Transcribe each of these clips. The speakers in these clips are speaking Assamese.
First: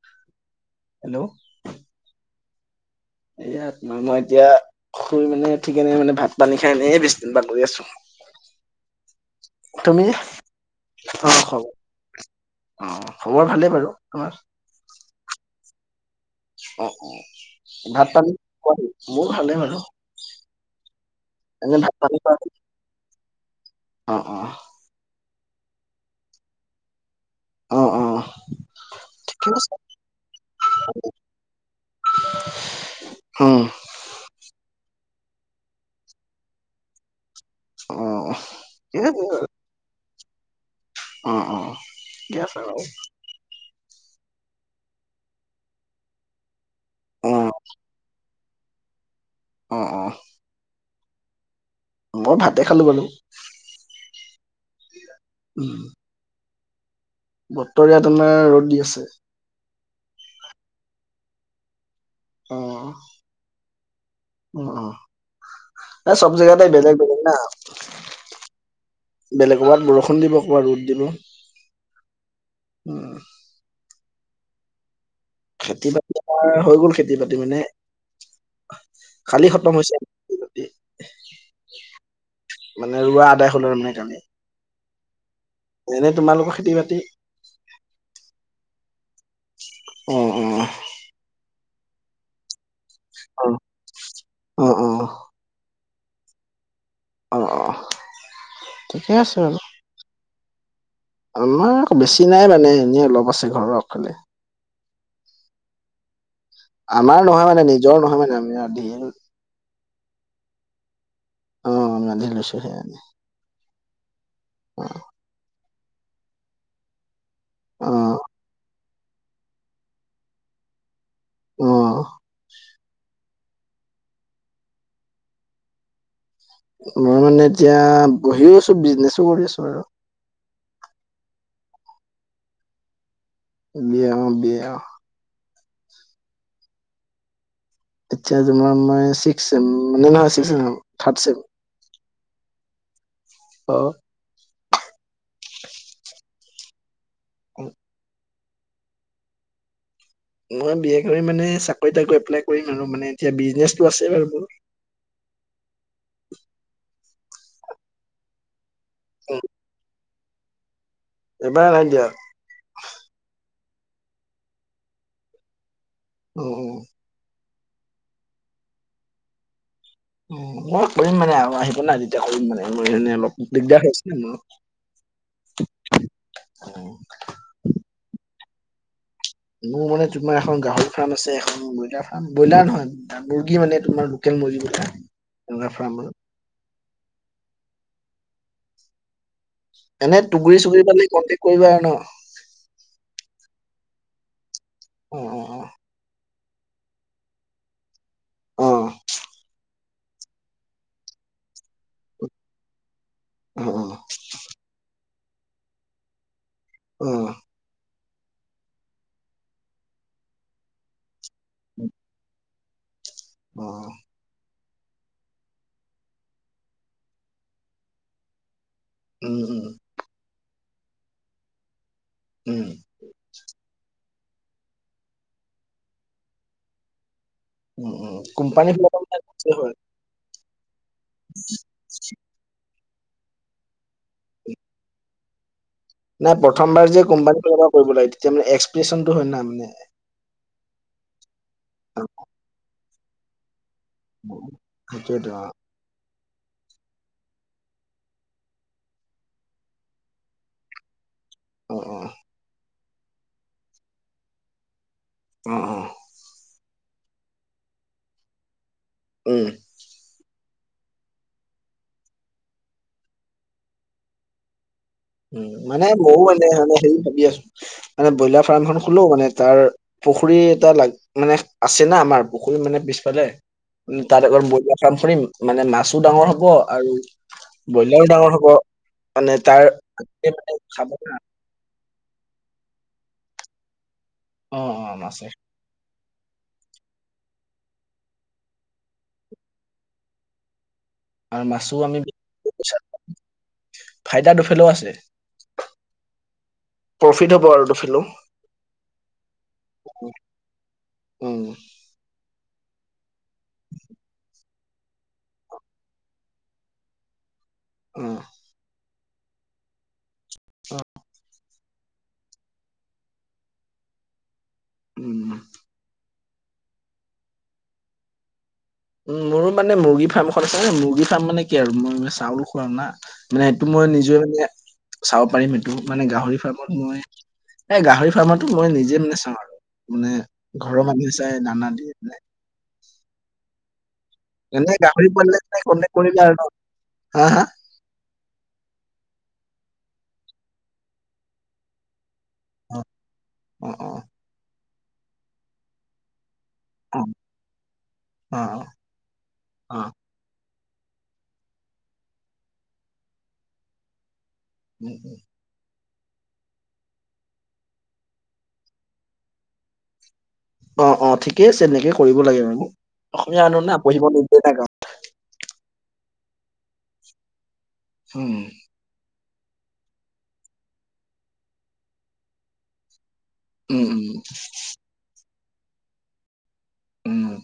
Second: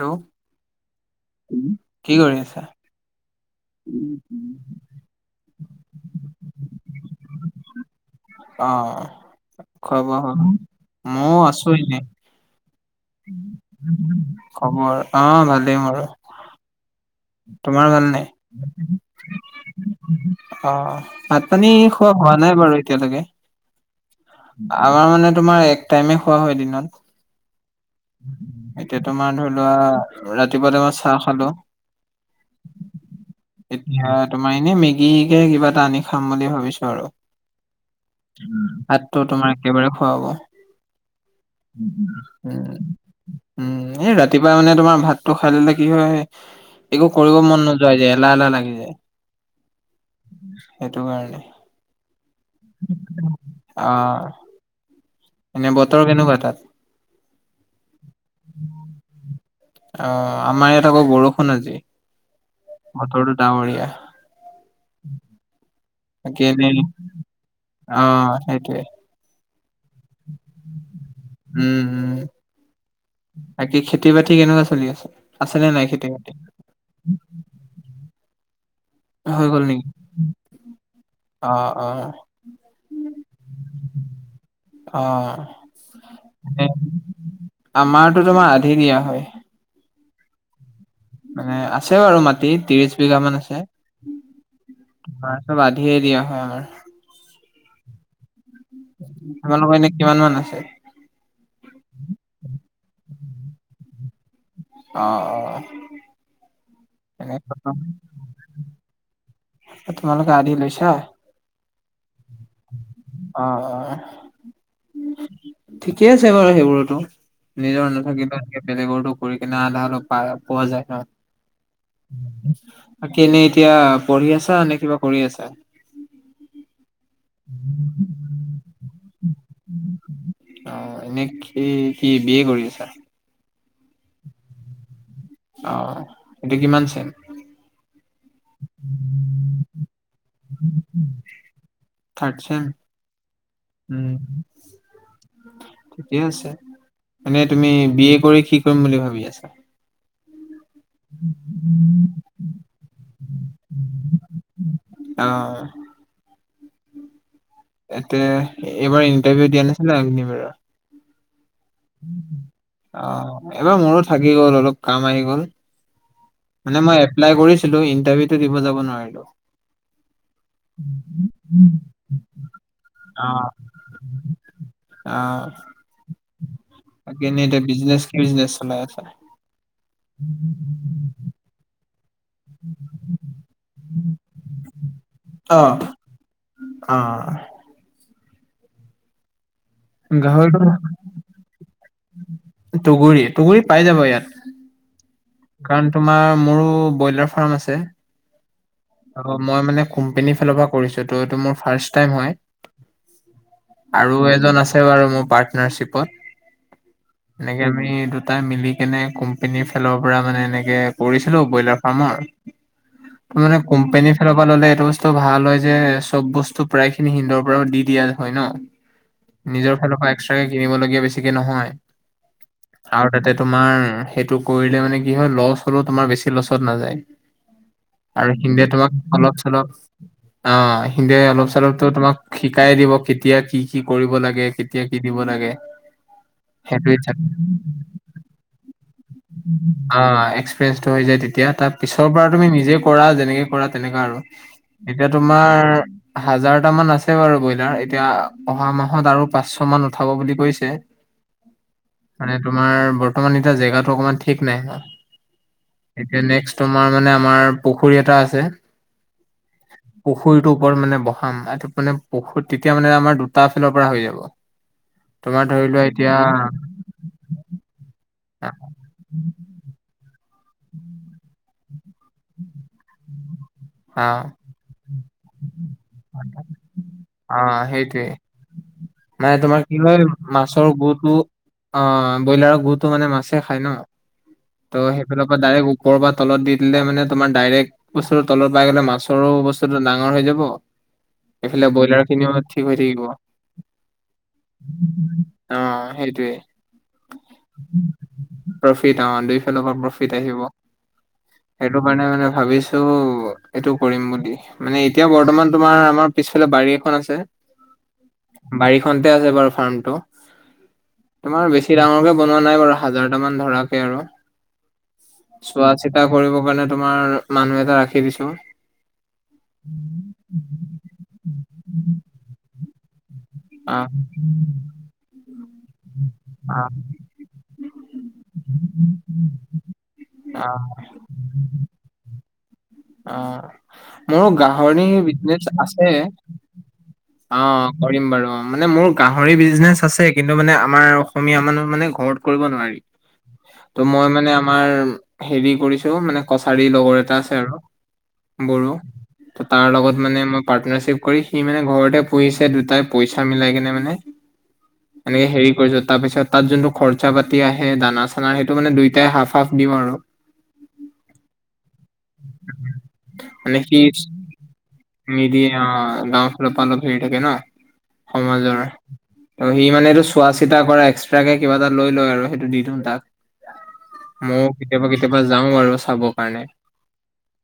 হেল্ল' হেল্ল' কি কৰি আছা? ইয়াত মই-মই এতিয়া খুই মানে উঠিকেনে মানে ভাত পানী খাই এনেইহে বিচনাত বাগৰি আছোঁ। [inaudible] অ' খোৱা-বোৱা হ'ল মইওঁ আছো এনে। অ'খবৰ ভালেই বাৰু তোমাৰ? খবৰ অ' ভালেই মোৰ। অ'অ' ভাত-পানী [unintelligible] মইওঁ ভালে বাৰো। অ' ভাত-পানী খোৱা হোৱা হ'ল? নাই বাৰু এতিয়ালৈকে। অ' অ' আমাৰ মানে তোমাৰ এক টাইমে খোৱা হয় দিনত। অ', অ', এতিয়া তোমাৰ ঠিকে ধৰি আছে লোৱা ৰাতিপুৱাতে মই চাহ খালোঁ। হম, এতিয়া তোমাৰ এনে মেগী কে কিবা এটা আনি খাম বুলি ভাবিছোঁ আৰু। অ', ঠিকে ভাতটো আছে। তোমাৰ একেবাৰে খুৱাব। অ', অ', উম, ঠিকে উম, আছে বাৰু এই ৰাতিপুৱা মানে তোমাৰ ভাতটো খাই লে কি হয় একো কৰিব অ', মন নোযোৱা হৈ যায় এলাহ, এলাহ লাগি যায়। অ' অ'। সেইটো কাৰণে। মই ভাতে খালোঁ বাৰু। অ', এনে বতৰ কেনেকুৱা তাত? বতৰ ইয়াত আমাৰ ৰ'দ দি আছে। অ'আমাৰ ইয়াত আকৌ বৰষুণ আজি অ', বতৰটো ডাৱৰীয়া। এ, চব বাকী জেগাতেই এনেই বেলেগ, বেলেগ না। অ সেইটোৱে বেলেগ ক'ৰবাত বৰষুণ দিব, ক'বাত ৰ'দ দিব উম, উম উম বাকী খেতি-বাতি কেনেকুৱা চলি আছে? আছেনে নাই খেতি খেতি-বাতি বাতি [unintelligible] হৈ গ'ল খেতি-বাতি মানে খালি হৈ গ'ল খতম নেকি হৈছে অ অ [unintelligible] মানে ৰোৱা আদায় হ'ল আৰু মানে কালি। অ' এনে তোমালোকৰ খেতি বাতি আমাৰতো তোমাৰ আধি দিয়া হয়। উম, উম। মানে আছে বাৰু মাটি তিৰিছ বিঘা মান অ আছে। অ আমাৰ চব আধিয়ে দিয়া হয়, আমাৰ। অ'অ'। তোমালোকৰ এনে কিমান মান আছে? [unintelligible] বেছি নাই মানে, এনেই অলপ আছে ঘৰৰ আগফালে। অ'অ'। আমাৰ নহয় মানে নিজৰ নহয় মানে আমাৰ অ', তোমালোক গাড়ী লৈছে। [unintelligible] অ', অ'। অ'। ঠিকেই আছে বাৰু সেইবোৰতো নিজৰ অ নাথাকিবা এনেকে বেলেগৰটো কৰি কিনে আধা অলপ পাই পোৱা যায় ন। অ এনেই এতিয়া পঢ়ি আছা নে কিবা কৰি আছা? মই মানে এতিয়া বহিও আছো বিজনেছো কৰি আছো আৰু অ', এনে কি কি বিয়ে কৰি আছা? বিয়ে অ', বিয়ে অ'। অ'হ, এইটো কিমান চেম? এতিয়া তোমাৰ মই চিক চেম মানে নহয় থাৰ্ড চেম। Third sem. অ থিকেই আছে মানে অ তুমি বি এ কৰি শি কি কৰিম বুলি ভাবি আছা। মই বি এ কৰি মানে চাকৰিতাক এপ্লাই কৰিম আৰু মানে এতিয়া বিজনেচটো আছে বাৰু মোৰ। অ'। এতে এইবাৰ ইণ্টাৰভিউ দিয়া নাছিলে এ বাৰ অ', এবাৰ নাই দিয়া। এবাৰ মোৰো থাকি গ'ল অলপ কাম আহি গল, অ অ মানে মই এপ্লাই কৰিছিলো, ইণ্টাৰভিউটো দিব যাব নোৱাৰিলো। মই কৰিম মানে আৰু আহিব না তেতিয়া কৰিম মানে মোৰানে অলপ দিগদাৰ হৈ হৈছে মোৰ আ'হ অ', সেইকাৰণে এতিয়া বিজনেচ কি বিজনেছ চলাই আছা। মোৰ মানে তোমাৰ এখন গাহৰি ফাৰ্ম আছে। ব্ৰইলাৰ ফাৰ্ম, ব্ৰইলাৰ নহয় মুৰ্গী মানে তোমাৰ লোকেল মুৰ্গী, অ', এনেকুৱা ফাৰ্ম আৰু অ'। এনে গাহৰিটো তুগুৰি- চুগুৰি পালে কণ্টেক্ট কৰিবা আৰু ন। তুগুৰি চুগুৰি পাই যাবা ইয়াত। অ অ কাৰণ তোমাৰ মোৰো ব্ৰইলাৰ ফাৰ্ম আছে অ অ আৰু মই মানে কোম্পানী ফালৰ পৰা কৰিছো ত সেইটো মোৰ ফাৰ্ট টাইম হয় অ আৰু এজন আছে। তেওঁ আৰু মোৰ পাৰ্টনাৰশ্বিপত অ'। এনেকে আমি দুটাই মিলি কেনে কোম্পনীৰ ফালৰ পৰা মানে এনেকে কৰিছিলো ব্ৰইলাৰ ফাৰ্মৰ মানে অ অ কোম্পানীৰ সফল হ'লে এইটো বস্তু ভাল হয় যে চব বস্তু প্ৰায় খিনি সিন্দৰ পৰাও দি দিয়া হয় ন। উম উম নিজৰ ফালৰ পৰা এক্সট্ৰাকে কিনিবলগীয়া বেছিকে নহয়। উ'ম। আৰু তাতে তোমাৰ সেইটো কৰিলে মানে কি হয়? লছ হ'লেও তোমাৰ বেছি লছত নাযায়। উম উম আৰু হিন্দীয়ে কোম্পানী ফালৰ পৰা তোমাক অলপ মানে -চলপ হয় অ', হিন্দীয়ে অলপ- চলপ টো তোমাক শিকাই দিব কেতিয়া কি কি কৰিব লাগে কেতিয়া কি দিব লাগে। নাই সেইটো প্ৰথমবাৰ যে হিচাপে কোম্পানী পৰা কৰিব লাগে। তেতিয়া মানে এক্সপ্ৰেচনটো হয় নাই মানে। অ', এক্সপিৰিয়েঞ্চটো হৈ যায় তেতিয়া তাৰ পিছৰ পৰা তুমি নিজে কৰা, যেনেকে কৰা তেনেকুৱা আৰু এতিয়া সেইটোৱেতো তোমাৰ হাজাৰটা মান আছে বাৰু ব্ৰইলাৰ এতিয়া অহা মাহত আৰু পাঁচশ মান উঠাব বুলি কৈছে। অ অ মানে তোমাৰ বৰ্তমান এতিয়া জেগাটো অকমান ঠিক নাই। অঁ-অঁ! এতিয়া নেক্সট তোমাৰ মানে আমাৰ পুখুৰী এটা আছে। উম! পুখুৰীটোৰ ওপৰত মানে বহাম তাত মানে পুখুৰী তেতিয়া মানে আমাৰ দুটা ফিলৰ পৰা হৈ যাব। তোমাৰ উম ধৰি লোৱা মানে এতিয়া ময়োও মানে-মানে হেৰি ভাবি আছোঁ। মানে ব্ৰইলাৰ ফাৰ্ম এখন খোলো মানে তাৰ পুখুৰী এটা লাগ মানে আছে না আমাৰ পুখুৰী মানে পিছফালে। অ', তাত অলপ ব্ৰইলাৰ ফাৰ্ম খুলিম মানে মাছো ডাঙৰ হ'ব আৰু অ', সেইটোৱে ব্ৰইলাও ডাঙৰ হ'ব মানে তোমাৰ তাৰ কি হয় গোটেই মানে মাছৰ খাব গুটো না। অঁ ব্ৰইলাৰৰ গুটো মানে মাছে খায় ন। অ ত' অ মাছে সেইফালৰ পৰা ডাইৰেক্ট ওপৰ পা তলত দি দিলে মানে তোমাৰ ডাইৰেক্ট বস্তুটো তলত পাই গ'লে মাছৰো বস্তুটো ডাঙৰ হৈ যাব। আৰু এইফালে মাছো আমি ব্ৰইলাৰ বিক্ৰী খিনিও কৰি ঠিক পইচা হৈ থাকিব। ফাইদা দুফালেও আছে, অ', সেইটোৱে প্ৰফিট হব আৰু দুফালেও। অঁ! দুই ফালৰ পৰা প্ৰফিট আহিব উম সেইটো কাৰণে মানে ভাবিছোঁ এইটো কৰিম বুলি মানে এতিয়া বৰ্তমান তোমাৰ আমাৰ পিছফালে বাৰী এখন আছে। উম বাৰীত খনতে আছে বাৰু ফাৰ্মটো। তোমাৰ বেছি ডাঙৰকে বনোৱা নাই বাৰু হাজাৰটামান ধৰাক কে আৰু উম চোৱা চিতা কৰিব কাৰণে তোমাৰ মানুহ এটা ৰাখি দিছোঁ। উম! মোৰ মানে মুৰ্গী ফাৰ্ম এখন আছে মুৰ্গী ফাৰ্ম মানে কি আৰু মই মে চাউল খুৱাম না। মানে সেইটো মই আহ নিজে মানে চাব পাৰিম সেইটো মানে গাহৰি আহ ফাৰ্মত মই এই গাহৰি ফাৰ্মতো মই নিজে মানে চাওঁ আৰু মানে আহ ঘৰৰ মানুহে চাই দানা দিয়ে মাই। অঁ! মোৰ এনে গাহৰি পোৱালিলে বিজনেছ মানে আছে কন্টেক কৰিবা আৰু ন? হা হা অঁ। কৰিম বাৰু অঁ মানে মোৰ গাহৰি বিজনেচ আছে কিন্তু মানে আমাৰ অসমীয়া মানুহ মানে ঘৰত কৰিব অ নোৱাৰে। অ ত' অ মই মানে আমাৰ হেৰি কৰিছোঁ মানে কছাৰী লগৰ এটা আছে আৰু অ অ অ বড়ো ত তাৰ অ লগত মানে মই পাৰ্টনাৰশ্বিপ কৰি সি মানে ঘৰতে পুহিছে দুটাই পইচা মিলাই কেনে মানে। উম, উম। এনেকে হেৰি কৰিছে তাৰ পিছত তাত যোনটো খৰচা পাতি আহে দানা-চানা সেইটো মানে দুইটাই হাফ-হাফ দিওঁ আৰু। অঁ-অঁ ঠিকেই আছে তেনেকে কৰিব লাগে বাৰু অসমীয়া মানে মানুহ না সি পুহিব নিদিয়ে না গাহ নিদিয়ে অঁ গাওঁ ফালৰ পা অলপ হেৰি থাকে ন উম সমাজৰ। সি মানে এইটো চোৱা চিতা কৰা এক্সট্ৰাকে কিবা এটা লৈ লয় আৰু সেইটো দি দিওঁ তাক। উম উম ময়োও কেতিয়াবা-কেতিয়াবা যাওঁ বাৰু চাব কাৰণে। উম!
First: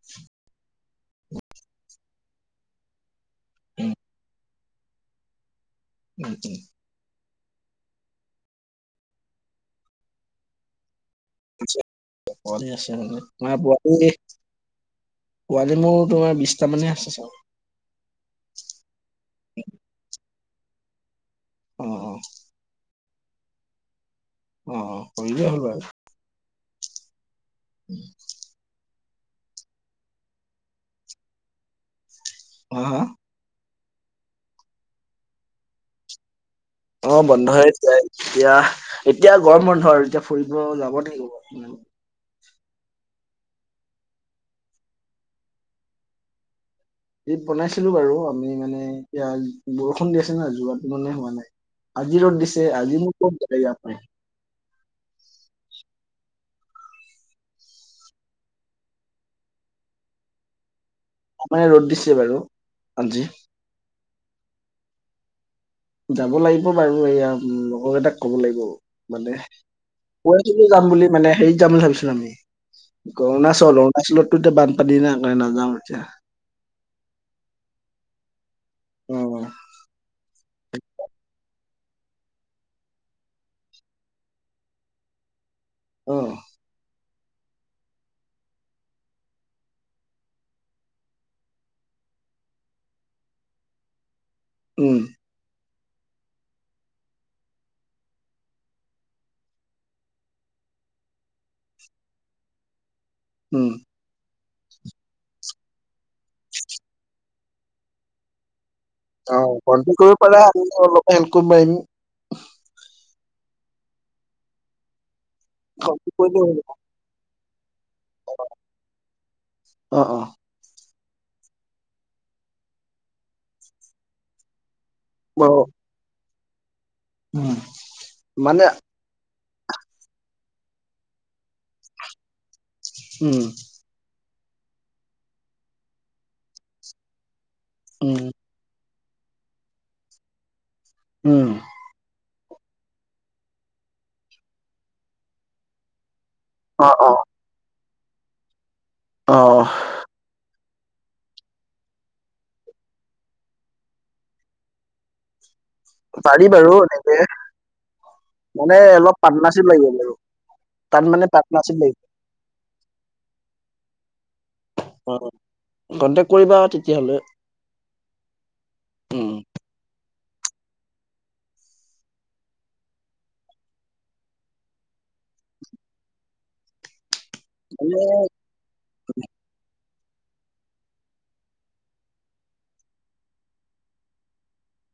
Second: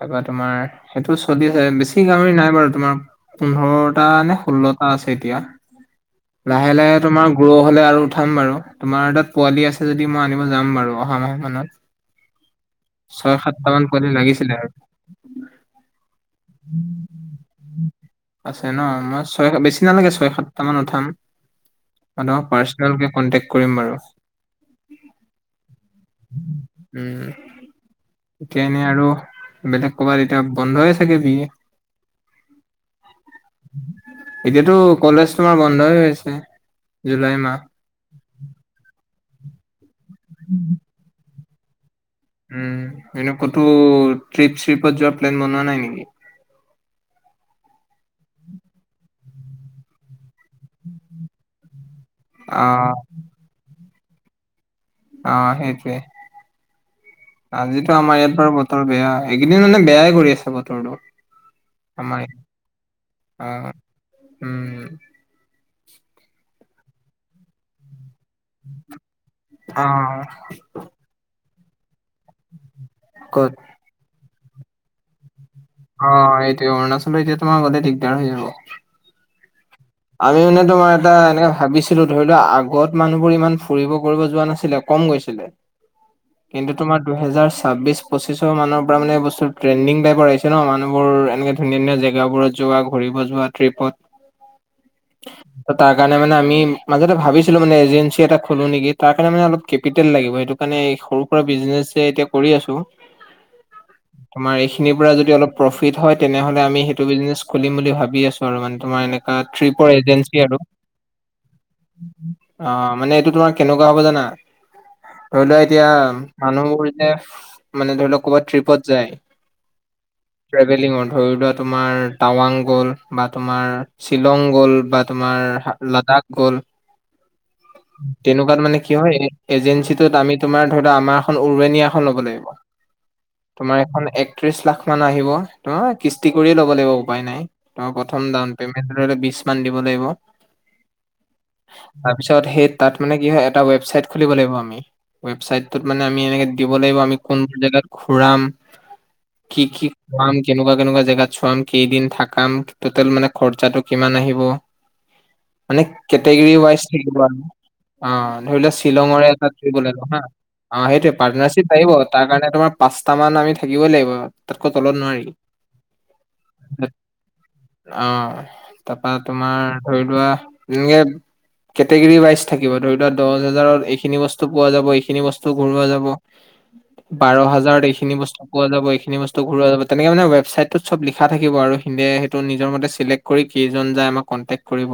তাৰপৰা তোমাৰ সেইটো চলি আছে বেছি গাহৰি নাই বাৰু তোমাৰ উম পোন্ধৰটা নে ষোল্লটা আছে এতিয়া উম উম লাহে-লাহে তোমাৰ গ্ৰ হ'লে আৰু উঠাম বাৰু তোমাৰ তাত পোৱালি আছে যদি মই আনিব যাম বাৰু অহা মাহ মানত আছে, পোৱালি আছে মানে ছয়, তোমাৰ সাতটা মান পোৱালি লাগিছিলে আৰু। পোৱালি মোৰ তোমাৰ বিছটা মানে আছে চাগে। আছে ন মই ছয় বেছি নালাগে ছয়, সাতটা মান উঠাম অ অ মনুহ পাৰ্চ [inaudible] আপোনালৈকে কণ্টেক কৰিম বাৰু। অঁ! কৰিলেই হ'ল বাৰু। উম! সেইকাৰণে আৰু বেলেগ ক'ৰবাত এতিয়া বন্ধয়েই চাগে বি। হ হ? এতিয়াতো কলেজ তোমাৰ বন্ধ হৈ আছে।। অঁ' জুলাই মাহ বন্ধই আছে, এতিয়া এতিয়া গৰম বন্ধ আৰু এতিয়া ফুৰিব যাব লাগিব, উমঁ'। উমঁ' এনে ক'তো ট্ৰিপ চিপত যোৱা প্লেন বনোৱা নাই নেকি? ট্ৰিপ বনাইছিলোঁ বাৰু আমি মানে এতিয়া বৰষুণ দি আছে ন' যোৱাটো মানে হোৱা নাই। আজি ৰ'দ অ দিছে আজি নো ক'ত [unintelligible] অঁ' সেইটোৱে। আজিতো আমাৰ ইয়াত বাৰু বতৰ বেয়া, এইকেইদিন মানে বেয়াই কৰি আছে বতৰটো। আমাৰ ইয়াত ৰ'দ দিছে বাৰু আজি। অঁ' অঁ'। উমঁ। যাব লাগিব বাৰু এয়া লগৰকেইটাক ক'ব লাগিব। মানে অ, কৈছিলোঁ যাম বুলি- মানে হেৰিত যাম বুলি ভাবিছিলোঁ আমি ক'ত অৰুণাচল, অৰুণাচলততো এতিয়া বানপানী না নাযাওঁ আৰু। অঁ' এইটোৱে, অৰুণাচলত এতিয়া তোমাৰ গ'লে দিগদাৰ হৈ যাব। অঁ'। আমি মানে তোমাৰ এটা এনেকে ভাবি ছোঁ ধৰি লোৱা আগত মানুহবোৰ ইমান ফুৰিব কৰিব যোৱা নাছিলে কম গৈছিলে। অহ'। কিন্তু তোমাৰ দুহেজাৰ ছাব্বিছ পঁচিছৰ মানৰ পৰা মানে বস্তুটো ট্ৰেণ্ডিং টাইপৰ আহি ন' মানুহবোৰ এনেকে- ধুনিয়া ধুনিয়া জেগাবোৰত যোৱা ঘূৰিব যোৱা ট্ৰিপত। উমঁ। তাৰ কাৰণে আমি মাজতে ভাবিছিলোঁ মানে এজেঞ্চি এটা খোলো নেকি তাৰ কাৰণে মানে অলপ কেপিটেল লাগিব সেইটো- মানে এই সৰু সুৰা বিজনেচ এ এতিয়া কৰি আছোঁ। উমঁ। আমাৰ এইখিনিৰ পৰা যদি অলপ প্ৰফিট হয় তেনে হ'লে আমি সেইটো বিজনেছ খুলিম বুলি ভাবি আছোঁ আৰু মানে তোমাৰ- এনেকা অঁ' ট্ৰিপৰ কন্তিনিও কৰিব এজেঞ্চি পাৰা [unintelligible] অলপ হেল্প কৰিব পাৰিম। অঁ' মানে এইটো তোমাৰ কেনেকুৱা হ'ব জানা- ধৰি লোৱা এতিয়া কণ্টেক্ট কৰিলে হ'ল। মানুহবোৰ যে মানে ধৰি লওক ক'বাত ট্ৰিপত যায়- অঁ' অঁ'। ট্ৰেভেলিঙৰ ধৰি লোৱা তোমাৰ টাৱাং গ'ল বা তোমাৰ শ্বিলং গ'ল বা- বাৰু তোমাৰ লাডাখ গ'ল উম তেনেকুৱাত মানে- কি হয় এজেঞ্চিটোত আমি তোমাৰ ধৰি আমাৰ এখন উৰুৱেনিয়া এখন ল'ব লাগিব। উমঁ। মানে এইখন একত্ৰিশ লাখ মানহ আহিব তোমাৰ কিস্তি কৰিয়ে ল'ব লাগিব উপায় নাই, তোমাৰ উম প্ৰথম দাউন- পেমেণ্ট টো ধৰি লওঁক বিশ মান দিব লাগিব। উমঁ। তাৰপিছত সেই তাত মানে কি হয় এটা ৱেবচাইট খুলিব লাগিব আমি, ৱেবচাইটটো মানে আমি এনেকে- দিব অ লাগিব অ আমি কোনবোৰ জেগাত ঘূৰাম, অ কি কি- ঘূৰাম কেনেকুৱা কেনেকুৱা জেগাত চোৱাম, কেইদিন থাকাম, টোটেল মানে- খৰচাতো কিমান আহিব মানে পাৰি কেটেগৰী বাৰু ৱাইজ এনেকে থাকিব আৰু। অঁ' ধৰি লোৱা মানে অলপ শ্বিলংৰে এটা পাৰ্টনাৰশ্বিপ ট্ৰিপ লাগিব ওলালোঁ বাৰু হা- অঁ' সেইটোৱে, পাৰ্টনাৰশ্বিপ লাগিব তাৰ কাৰণে তোমাৰ পাঁচটা মান আমি থাকিবই লাগিব তাতকৈ তলত অ নোৱাৰি। কণ্টেক্ট কৰিবা তেতিয়া হ'লে। অঁ' তাপা তোমাৰ ধৰি লোৱা এনেকে- কেটেগেৰী ৱাইজ থাকিব, ধৰি লোৱা দহ হাজাৰত এইখিনি বস্তু পোৱা যাব এইখিনি বস্তু ঘূৰোৱা যাব। বাৰ হাজাৰত মানে এইখিনি বস্তু পোৱা যাব, এইখিনি বস্তু ঘূৰোৱা যাব, তেনেক মানে ৱেবচাইটোত চব লিখা থাকিব আৰু সিহঁতে সেইটো নিজৰ মতে চিলেক্ট কৰী কেইজন জাই আমাক কণ্টেক কৰিব,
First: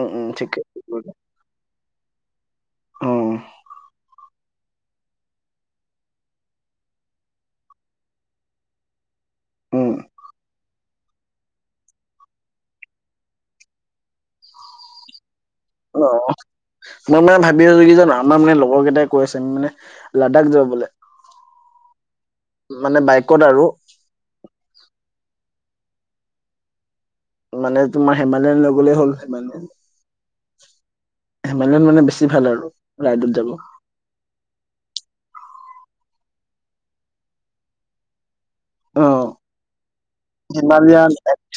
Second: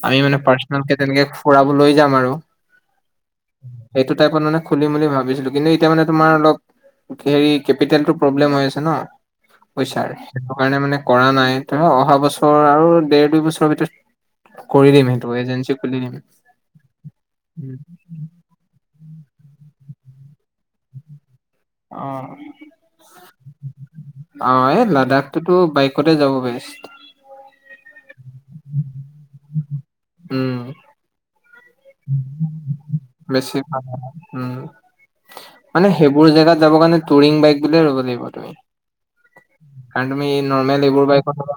উম আমি উম মানে ঠিকে পাৰ্চেনেলকে তেনেকে ফুৰাব লৈ যাম আৰু, উম সেইটোত টাইপত মানে খুলিম ভাবিছিলোঁ‌, কিন্তু এতিয়া মানে তোমাৰ অলপ হেৰি কেপিটেলটো প্ৰব্লেম হৈ আছে ন উম পইচাৰ, সেইটো কাৰণে মানে কৰা নাই। তেওঁ অহা বছৰ আৰু দেৰ দুই বছৰৰ ভিতৰত কৰি দিম সেইটো, এজেঞ্চি খুলি দিম। অ', মই মানে ভাবি আছোঁ কি জানা? আমাৰ মানে লগৰ কেইটাই কৈ আছং মানে, লাডাখ যাবলে। অ'। বাইকত আৰু অ' এ লাডাখটোতো বাইকতে যাব বেষ্ট। মানে তোমাৰ হেমালায়ন লৈ গলে হ'ল, হেমালায়ন। উম, হেমালয়ান মানে বেছি ভাল আৰু, ৰাইডত যাব। [unintelligible] উম, মানে সেইবোৰ জেগাত যাব কাৰণে টুৰিং বাইক বুলিয়ে ল'ব লাগিব তুমি। অ কাৰণ তুমি নৰ্মেল এইবোৰ হিমালয়ান বাইকত তোমা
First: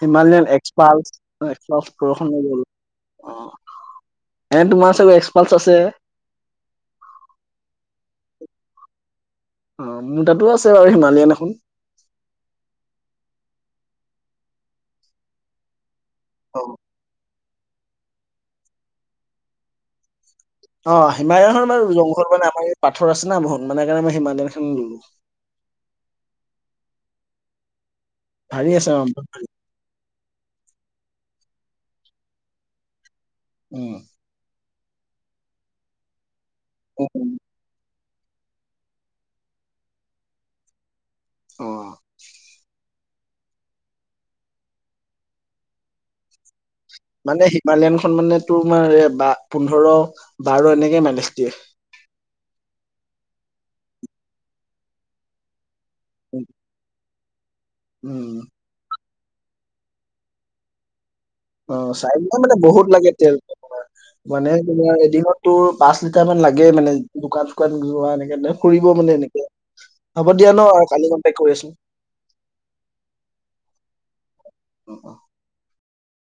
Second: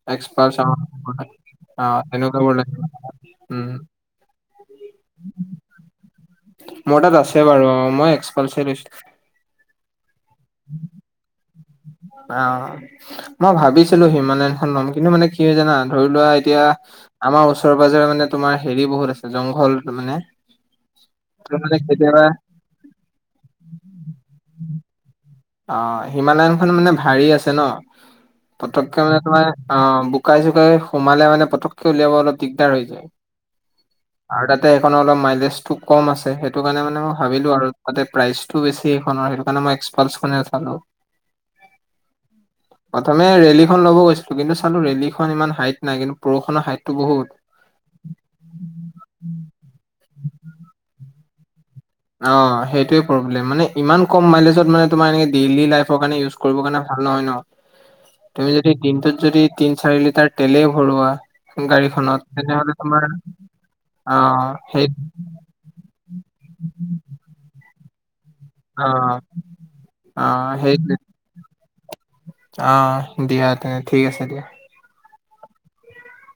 হিমালয়ান এক্সপাৰ্চ এক্সপালচ [unintelligible] এক্সপালচ অ', বৰষুণ তেনে হৈ [unintelligible] উম [unintelligible] এন্দ তোমাৰ চাগে এক্সপাল্টছ আছে। মোৰ তাত আছে বাৰু অ', মই এক্সপালচে লৈছোঁ। অ', মোৰ তাতো আছে বাৰু, হিমালয়ন এখন। অ', মই ভাবিছিলোঁ‌ হিমালয়ানখন লম কিন্তু মানে কি হয় জানা, ধৰি লোৱা অ এতিয়া আমাৰ ওচৰে পাজৰে মানে তোমাৰ হেৰি বহুত আছে, জংঘল মানে। অ', ত' হিমালিয়নখন মানে জংঘ কেতিয়াবা মানে আমা ইয়াত পাথৰ আছে ন বহত, মানে কাৰণে মই হিমালিয়ানখন ললোঁ। অ', হিমালয়নখন মানে ভাৰী আছে ন, ভাৰী আছে পতককে অ মানে তোমাৰ অ', বোকাই চুকাই সোমালে মানে, পটককে উলিয়াব অলপ দিগদাৰ হৈ যায়। উম। আৰু তাতে এইখন অলপ মাইলেজটো কম আছে, সেইটো কাৰণে মানে মই উম, ভাবিলোঁ‌ আৰু তাতে প্ৰাইচটো বেছি এইখনৰ, সেইটো কাৰণে মই এক্সপাল খনে উঠালো। অ'। প্ৰথমে ৰেলী খন ল'ব গৈছিলোঁ‌, কিন্তু চালো ৰেলী খন ইমান হাইট নাই কিন্তু পৰষুণৰ হাইট টো বহুত। এ, হিমালয়ান খন মানে তোমাৰ বা পোন্ধৰ বাৰ এনেকে মাইলেষ্ট দিয়ে। অ', সেইটোৱে প্ৰব্লেম, মানে ইমান কম মাইলেজত মানে তোমাৰ ডেইলী লাইফত ফৰ কাৰনে ইউজ কৰিব কাৰণে ভাল নহয় ন, উম তুমি য দি দিনটোত যদি তিন চাৰি লিটাৰ তেলেই ভৰোৱা অ', চাই গাড়ীখনত লিটাৰ মানে তেনেহলে বহুত তোমাৰ লাগে তেল তো তোমাৰ অ মানে সেই তোমাৰ এদিনত তোৰ পাঁচ লিটাৰ মান লাগে মানে দোকান-চোকান যোৱা এনেকে। সেনে ফুৰিব মানে অ', এনেকে, হ'ব দিয়া অ', ন, সেইটোৱে কালি কণ্টেক্ট কৰি আছোঁ‌। অ', দিয়া তেনে ঠিক আছে দিয়া। অ'-অ'।